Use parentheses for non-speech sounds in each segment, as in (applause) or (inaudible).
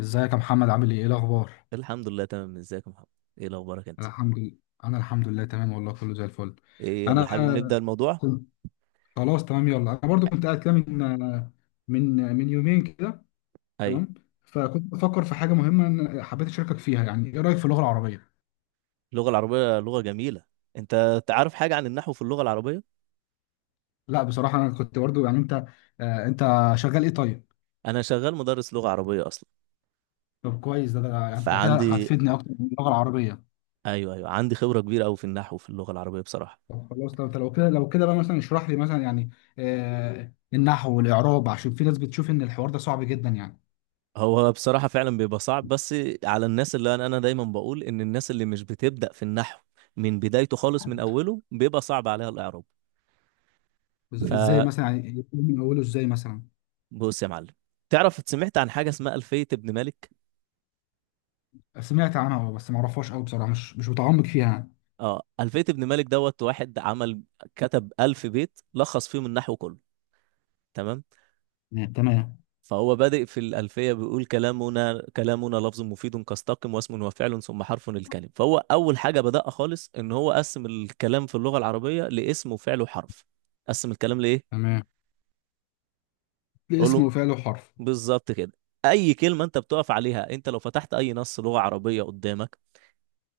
ازيك يا محمد؟ عامل ايه الاخبار؟ الحمد لله، تمام. ازيك يا محمد؟ ايه اخبارك انت؟ الحمد لله. انا الحمد لله تمام، والله كله زي الفل. ايه، يلا انا حابب نبدأ الموضوع. كنت خلاص تمام، يلا انا برضو كنت قاعد كده من من يومين كده. ايوه. تمام. فكنت بفكر في حاجه مهمه إن حبيت اشاركك فيها، يعني ايه رايك في اللغه العربيه؟ اللغة العربية لغة جميلة. انت تعرف حاجة عن النحو في اللغة العربية؟ لا بصراحه انا كنت برضو يعني انت شغال ايه طيب؟ انا شغال مدرس لغة عربية اصلا. طب كويس، ده يعني انت كده فعندي هتفيدني اكتر من اللغه العربيه. ايوه، ايوه، عندي خبرة كبيرة قوي في النحو في اللغة العربية بصراحة. طب خلاص، طب لو كده بقى مثلا اشرح لي مثلا، يعني النحو والاعراب، عشان في ناس بتشوف ان الحوار ده صعب جدا يعني. هو بصراحة فعلا بيبقى صعب، بس على الناس اللي انا دايما بقول ان الناس اللي مش بتبدأ في النحو من بدايته خالص من اوله بيبقى صعب عليها الاعراب. ازاي فبص مثلا؟ يعني من اوله ازاي مثلا؟ يا معلم، تعرف سمعت عن حاجة اسمها ألفية ابن مالك؟ سمعت عنها اه بس ما اعرفهاش قوي بصراحه، مش متعمق فيها يعني. اه، ألفية ابن مالك دوت، واحد عمل، كتب 1000 بيت لخص فيهم النحو كله. تمام. نعم، تمام. فهو بادئ في الألفية بيقول: كلامنا كلامنا لفظ مفيد كاستقم، واسم وفعل ثم حرف الكلم. فهو أول حاجة بدأها خالص إن هو قسم الكلام في اللغة العربية لاسم وفعل وحرف. قسم الكلام لإيه؟ تمام، قول اسم له. وفعل وحرف. بالظبط كده. أي كلمة أنت بتقف عليها، أنت لو فتحت أي نص لغة عربية قدامك،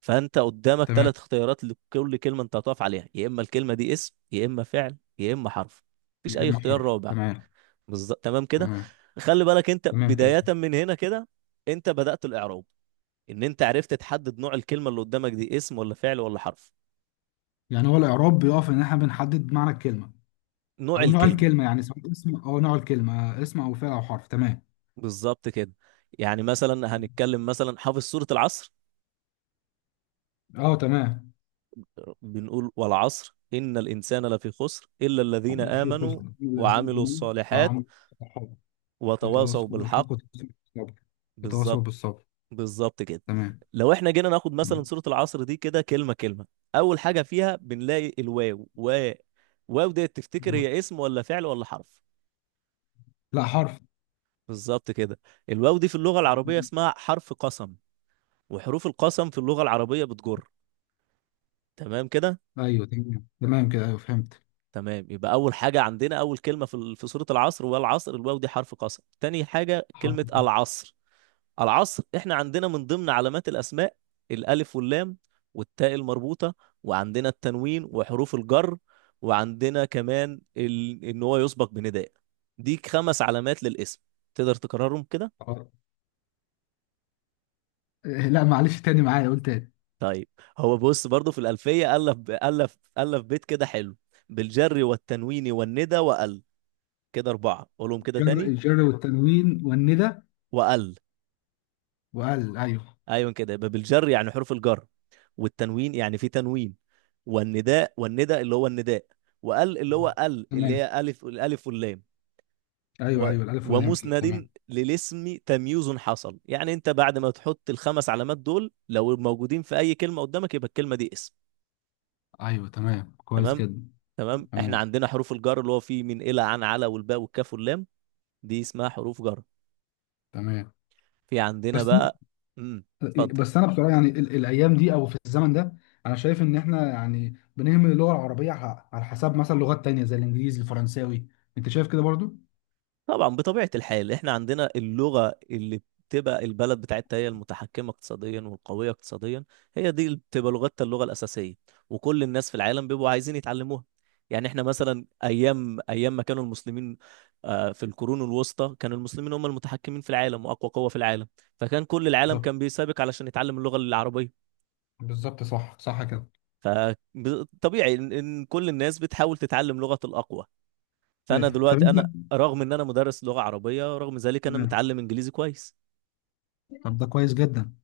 فانت قدامك تمام، ثلاث اختيارات لكل كلمه انت هتقف عليها: يا اما الكلمه دي اسم، يا اما فعل، يا اما حرف. مفيش يا اي اما اختيار حرف. رابع. تمام. بالظبط، تمام كده. تمام خلي بالك، انت تمام كده. بدايه من هنا كده. انت بدات الاعراب، ان انت عرفت تحدد نوع الكلمه اللي قدامك، دي اسم ولا فعل ولا حرف. يعني هو الاعراب بيقف ان احنا بنحدد معنى الكلمه نوع او نوع الكلمه. الكلمه، يعني سواء اسم، او نوع الكلمه اسم او فعل او حرف. تمام. بالظبط كده. يعني مثلا هنتكلم، مثلا حافظ سوره العصر؟ اه تمام. بنقول: والعصر، ان الانسان لفي خسر، الا الذين ده في امنوا خزن لازم وعملوا امين الصالحات وعمل. الصحابه. وتواصوا وتواصوا بالحق. بالحق. وتواصوا بالصبر. وتواصوا بالظبط. بالصبر. بالظبط كده. تمام. لو احنا جينا ناخد مثلا تمام. سورة العصر دي كده كلمة كلمة، أول حاجة فيها بنلاقي الواو. واو دي تفتكر هي اسم ولا فعل ولا حرف؟ لا، حرف. بالظبط كده. الواو دي في اللغة العربية اسمها حرف قسم، وحروف القسم في اللغة العربية بتجر. تمام كده. ايوه تمام، تمام كده، ايوه فهمت. تمام، يبقى أول حاجة عندنا أول كلمة في في سورة العصر، والعصر. الواو دي حرف قسم، تاني حاجة حرف كلمة العصر. العصر احنا عندنا من ضمن علامات الاسماء الالف واللام، والتاء المربوطه، وعندنا التنوين وحروف الجر، وعندنا كمان ان هو يسبق بنداء. دي خمس علامات للاسم. تقدر تكررهم كده؟ الجر. لا معلش تاني معايا، قول تاني. طيب. هو بص برضو في الالفيه الف ب- الف الف بيت كده حلو: بالجر والتنوين والندى وال. كده اربعه، قولهم كده تاني. الجر والتنوين والندى وال، وال، ايوه. ايوه، كده. يبقى بالجر يعني حروف الجر، والتنوين يعني في تنوين، والنداء والندى اللي هو النداء، وال اللي هو ال اللي تمام. هي الف الالف واللام. ايوه و- ايوه، الالف واللام، ايوه ومسند تمام. للاسم تمييز حصل. يعني انت بعد ما تحط الخمس علامات دول لو موجودين في اي كلمه قدامك، يبقى الكلمه دي اسم. ايوه تمام، كويس تمام. جدا. تمام، احنا تمام. عندنا حروف الجر اللي هو: في، من، الى، عن، على، والباء والكاف واللام. دي اسمها حروف جر. تمام. في عندنا بس أنا- بقى. امم اتفضل. بس انا بصراحه يعني الايام دي او في الزمن ده انا شايف ان احنا يعني بنهمل اللغه العربيه على حساب مثلا لغات تانية زي الانجليزي، الفرنساوي. انت شايف كده برضو؟ طبعا بطبيعة الحال احنا عندنا اللغة اللي بتبقى البلد بتاعتها هي المتحكمة اقتصاديا والقوية اقتصاديا، هي دي اللي بتبقى لغتها اللغة الأساسية، وكل الناس في العالم بيبقوا عايزين يتعلموها. يعني احنا مثلا أيام ما كانوا المسلمين في القرون الوسطى كان المسلمين هم المتحكمين في العالم وأقوى قوة في العالم. فكان كل العالم بالظبط. كان بيسابق علشان يتعلم اللغة العربية. بالظبط، صح صح كده. فطبيعي إن كل الناس بتحاول تتعلم لغة الأقوى. أيوة. فانا طب دلوقتي انت. رغم ان انا مدرس لغه عربيه، رغم ذلك انا تمام. متعلم انجليزي كويس. طب ده كويس جدا.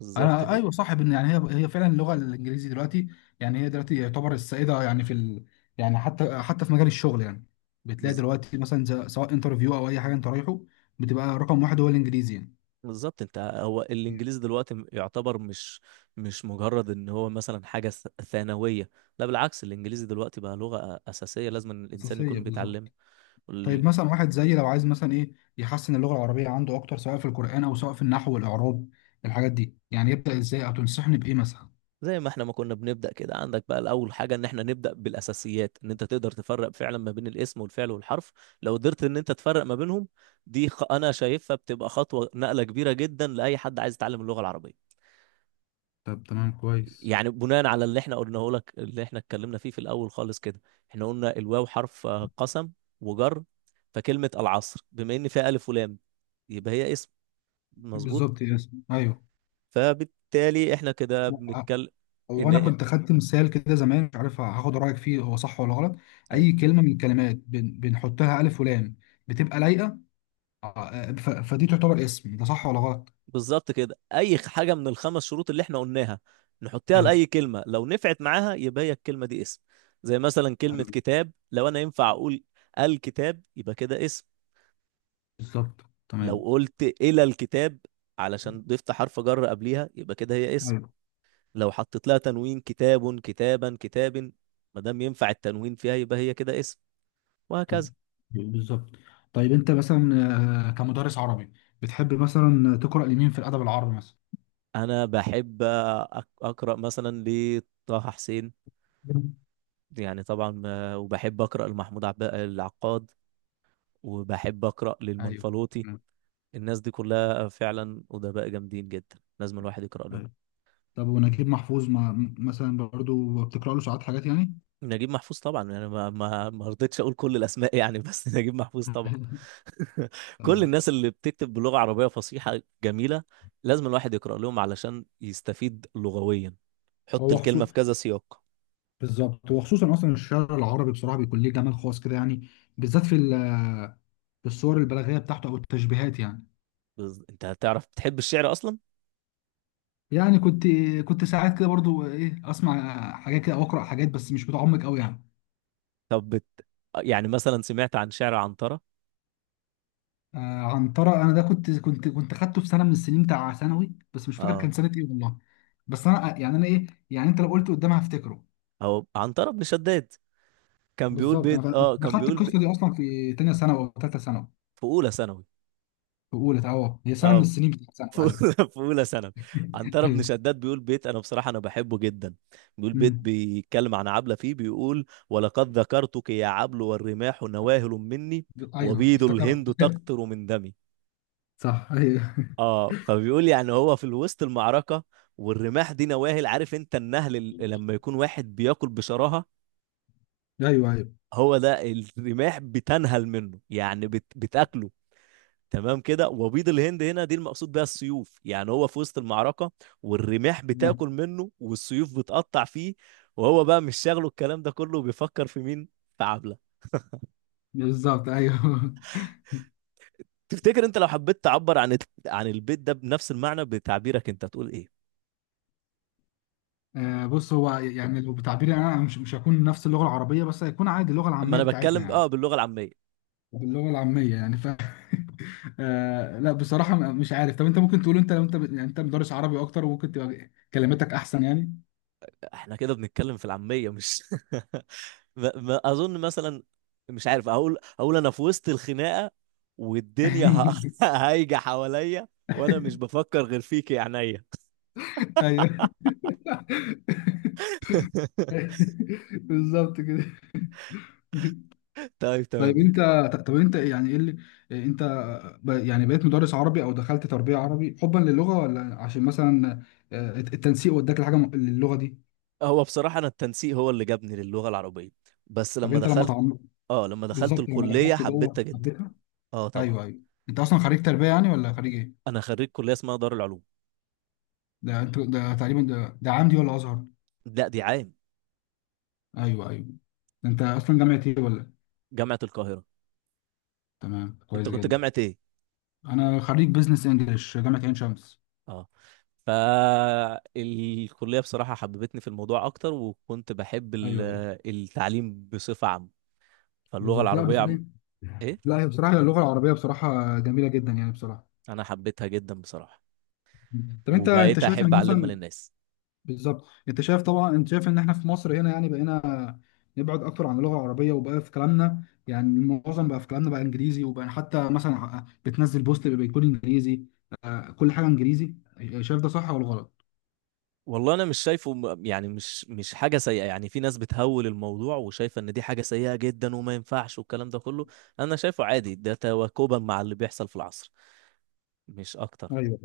بالظبط انا كده. ايوه صح، بان يعني هي فعلا اللغه الانجليزي دلوقتي، يعني هي دلوقتي يعتبر السائده، يعني في ال... يعني حتى في مجال الشغل يعني، بتلاقي بالز- دلوقتي مثلا سواء انترفيو او اي حاجه انت رايحه بتبقى رقم واحد هو الانجليزي يعني. بالظبط، انت هو الانجليزي دلوقتي يعتبر مش مجرد ان هو مثلا حاجه ثانويه. لا بالعكس، الانجليزي دلوقتي بقى لغه اساسيه، لازم إن الانسان اساسيه، يكون بيتعلم. بالظبط. طيب وال- مثلا واحد زيي لو عايز مثلا ايه يحسن اللغه العربيه عنده اكتر، سواء في القران او سواء في النحو والاعراب، الحاجات دي يعني يبدا ازاي؟ او تنصحني بايه مثلا؟ زي ما احنا ما كنا بنبدا كده، عندك بقى الاول حاجه ان احنا نبدا بالاساسيات، ان انت تقدر تفرق فعلا ما بين الاسم والفعل والحرف. لو قدرت ان انت تفرق ما بينهم، انا شايفها بتبقى خطوه نقله كبيره جدا لاي حد عايز يتعلم اللغه العربيه. طب تمام، كويس. يعني بناء على اللي احنا قلناه لك، اللي احنا اتكلمنا فيه في الاول خالص كده، احنا قلنا الواو حرف قسم وجر. فكلمة العصر بما ان فيها الف ولام يبقى هي اسم. مظبوط. بالظبط، يس ايوه. فبالتالي احنا كده بنتكلم هو انا ان كنت خدت مثال كده زمان، مش عارف هاخد رايك فيه هو صح ولا غلط. اي اي كلمه من الكلمات بنحط لها الف ولام بتبقى لايقه، فدي تعتبر اسم. ده صح ولا غلط؟ بالظبط كده، اي حاجة من الخمس شروط اللي احنا قلناها نحطها ايوه. لأي كلمة لو نفعت معاها يبقى هي الكلمة دي اسم. زي مثلا كلمة ايوه. كتاب، لو انا ينفع اقول الكتاب يبقى كده اسم. بالظبط. لو تمام. قلت إلى الكتاب، علشان ضفت حرف جر قبليها، يبقى كده هي اسم. ايوه. لو حطيت لها تنوين: كتاب، كتابا، كتاب، ما دام ينفع التنوين فيها يبقى هي كده اسم. طب. وهكذا. بالظبط. طيب انت مثلا، كمدرس عربي، بتحب مثلا تقرا لمين في الادب العربي مثلا؟ أنا بحب أقرأ مثلا لطه حسين. مم. يعني طبعا وبحب أقرأ لمحمود العقاد. وبحب أقرأ ايوه. للمنفلوطي. تمام. الناس دي كلها فعلا أدباء جامدين جدا، لازم الواحد يقرأ لهم. ايوه. طب ونجيب محفوظ ما مثلا برضو بتقرا له ساعات حاجات يعني؟ نجيب محفوظ طبعا، يعني ما رضيتش اقول كل الاسماء يعني بس. (laughs) نجيب محفوظ طبعا. (laughs) (laughs) كل تمام. الناس اللي بتكتب بلغة عربية فصيحة جميلة لازم الواحد يقرأ لهم علشان يستفيد لغويا، حط هو الكلمة خصوص في كذا سياق. بالظبط، وخصوصا اصلا الشعر العربي بصراحه بيكون ليه جمال خاص كده يعني، بالذات في الصور البلاغيه بتاعته او التشبيهات يعني. انت هتعرف، بتحب الشعر اصلا؟ يعني كنت كنت ساعات كده برضو ايه، اسمع حاجات كده او اقرا حاجات، بس مش متعمق قوي يعني. طب بت... يعني مثلا سمعت عن شعر عنترة؟ آه عنترة، انا ده كنت كنت خدته في سنه من السنين بتاع ثانوي، بس مش فاكر اه، كان سنه ايه والله. بس انا يعني انا ايه يعني، انت لو قلت قدامها هفتكره. او عنترة بن شداد كان بيقول بالظبط. بيت، انا خدت القصه دي اصلا في تانية ثانوي او ثالثه ثانوي. في اولى ثانوي. في اولى، اه، هي سنه من اه، السنين بتاعت ثانوي ايوه. في أولى ثانوي، (laughs) عنترة بن ايوه. شداد بيقول بيت، أنا بصراحة أنا بحبه جدا. بيقول بيت مم. بيتكلم عن عبلة فيه، بيقول: ولقد ذكرتك يا عبل والرماح نواهل مني ايوه وبيض افتكرت. الهند (laughs) تقطر من دمي. صح ايوه. اه، فبيقول يعني هو في الوسط المعركة، والرماح دي نواهل. عارف انت النهل لما يكون واحد بياكل بشراهة، (laughs) ايوه، ايوه. هو ده الرماح بتنهل منه، يعني بتاكله. تمام كده. وبيض الهند هنا دي المقصود بيها السيوف. يعني هو في وسط المعركة، والرماح تمام. بتاكل منه والسيوف بتقطع فيه، وهو بقى مش شاغله الكلام ده كله وبيفكر في مين؟ في عبلة. بالظبط ايوه. (laughs) تفتكر انت لو حبيت تعبر عن البيت ده بنفس المعنى بتعبيرك انت، هتقول ايه؟ بص هو يعني لو بتعبيري انا، مش هكون نفس اللغه العربيه، بس هيكون عادي اللغه ما العاميه انا بتاعتنا بتكلم اه يعني. باللغة العامية. باللغه العاميه يعني (laughs) آه لا بصراحه مش عارف. طب انت ممكن تقول، انت لو انت يعني انت مدرس عربي اكتر وممكن تبقى كلماتك احسن يعني. احنا كده بنتكلم في العامية مش. (laughs) ما اظن مثلا، مش عارف. اقول انا في وسط الخناقة والدنيا (laughs) (laughs) هايجة حواليا، وانا مش بفكر غير فيك يا عينيا. ايوه. (laughs) (laughs) بالظبط كده. طيب تمام طيب نجم. انت طب انت يعني ايه اللي اه، انت يعني بقيت مدرس عربي او دخلت تربية عربي حبا للغة، ولا عشان مثلا التنسيق وداك لحاجة للغة دي؟ هو بصراحة أنا التنسيق هو اللي جابني للغة العربية، بس طب لما انت لما دخلت. تعمق، اه، لما دخلت بالظبط لما الكلية دخلت جوه حبيتها جدا. حبيتها. اه طبعا. ايوه ايوه. انت اصلا خريج تربية يعني، ولا خريج ايه؟ أنا خريج كلية اسمها دار العلوم. ده انت ده تقريبا، ده عمدي ولا ازهر؟ لا، دي عام. ايوه، ايوه. ده انت اصلا جامعة ايه ولا؟ جامعة القاهرة. تمام أنت كويس كنت جدا. جامعة إيه؟ انا خريج بزنس انجلش، جامعة عين شمس. اه. فالكلية بصراحة حببتني في الموضوع أكتر، وكنت بحب ايوه، ايوه. التعليم بصفة عامة. فاللغة بالظبط، لا العربية بس عم... ايه. إيه؟ لا، هي بصراحة اللغة العربية بصراحة جميلة جدا يعني بصراحة. أنا حبيتها جدا بصراحة، طب انت وبقيت شايف أحب ان أعلمها مثلا، للناس. بالظبط انت شايف، طبعا انت شايف ان احنا في مصر هنا يعني بقينا نبعد اكتر عن اللغه العربيه، وبقى في كلامنا يعني معظم بقى في كلامنا بقى انجليزي، وبقى حتى مثلا بتنزل بوست بيكون انجليزي، كل حاجه انجليزي. شايف ده صح ولا غلط؟ والله انا مش شايفه يعني مش حاجه سيئه، يعني في ناس بتهول الموضوع وشايفه ان دي حاجه سيئه جدا وما ينفعش والكلام ده كله. انا شايفه عادي، ده تواكبا مع اللي بيحصل في العصر، مش اكتر. ايوه.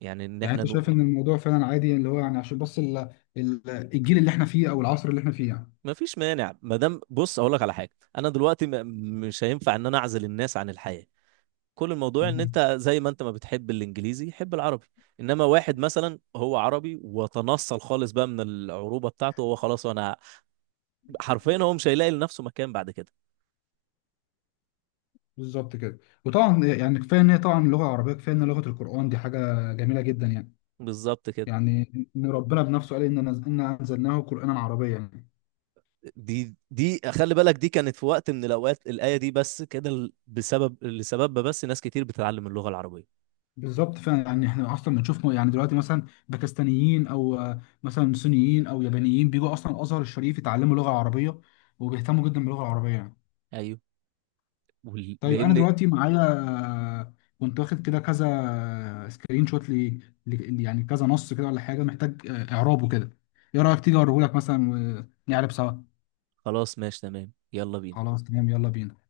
يعني ان يعني احنا انت شايف نو... ان الموضوع فعلا عادي، اللي هو يعني عشان بس ال- الجيل اللي احنا فيه او العصر اللي احنا فيه يعني. ما فيش مانع. ما دام، بص اقول لك على حاجه: انا دلوقتي مش هينفع ان انا اعزل الناس عن الحياه. كل الموضوع ان تمام. انت زي ما انت ما بتحب الانجليزي حب العربي. انما واحد مثلا هو عربي وتنصل خالص بقى من العروبه بتاعته، هو خلاص. وانا حرفيا هو مش هيلاقي لنفسه مكان بعد كده. بالظبط كده. وطبعا يعني كفايه ان هي طبعا اللغه العربيه كفايه ان لغه القرآن، دي حاجه جميله جدا يعني. بالظبط كده. يعني ان ربنا بنفسه قال ان انا انزلناه قرانا عربيا يعني. دي خلي بالك، دي كانت في وقت من الاوقات الايه دي بس كده بسبب لسببها بس ناس كتير بتتعلم اللغه العربيه. بالظبط فعلا، يعني احنا اصلا بنشوف يعني دلوقتي مثلا باكستانيين، او مثلا صينيين، او يابانيين بيجوا اصلا الازهر الشريف يتعلموا لغه عربيه، وبيهتموا جدا باللغه العربيه يعني. ايوه. وال- طيب انا لان دلوقتي معايا، آه، كنت واخد كده كذا سكرين شوت، يعني كذا نص كده ولا حاجه محتاج اعرابه كده. ايه رايك تيجي اوريهولك مثلا، ونعرب سوا؟ خلاص، ماشي تمام، يلا بينا. خلاص تمام، يلا بينا.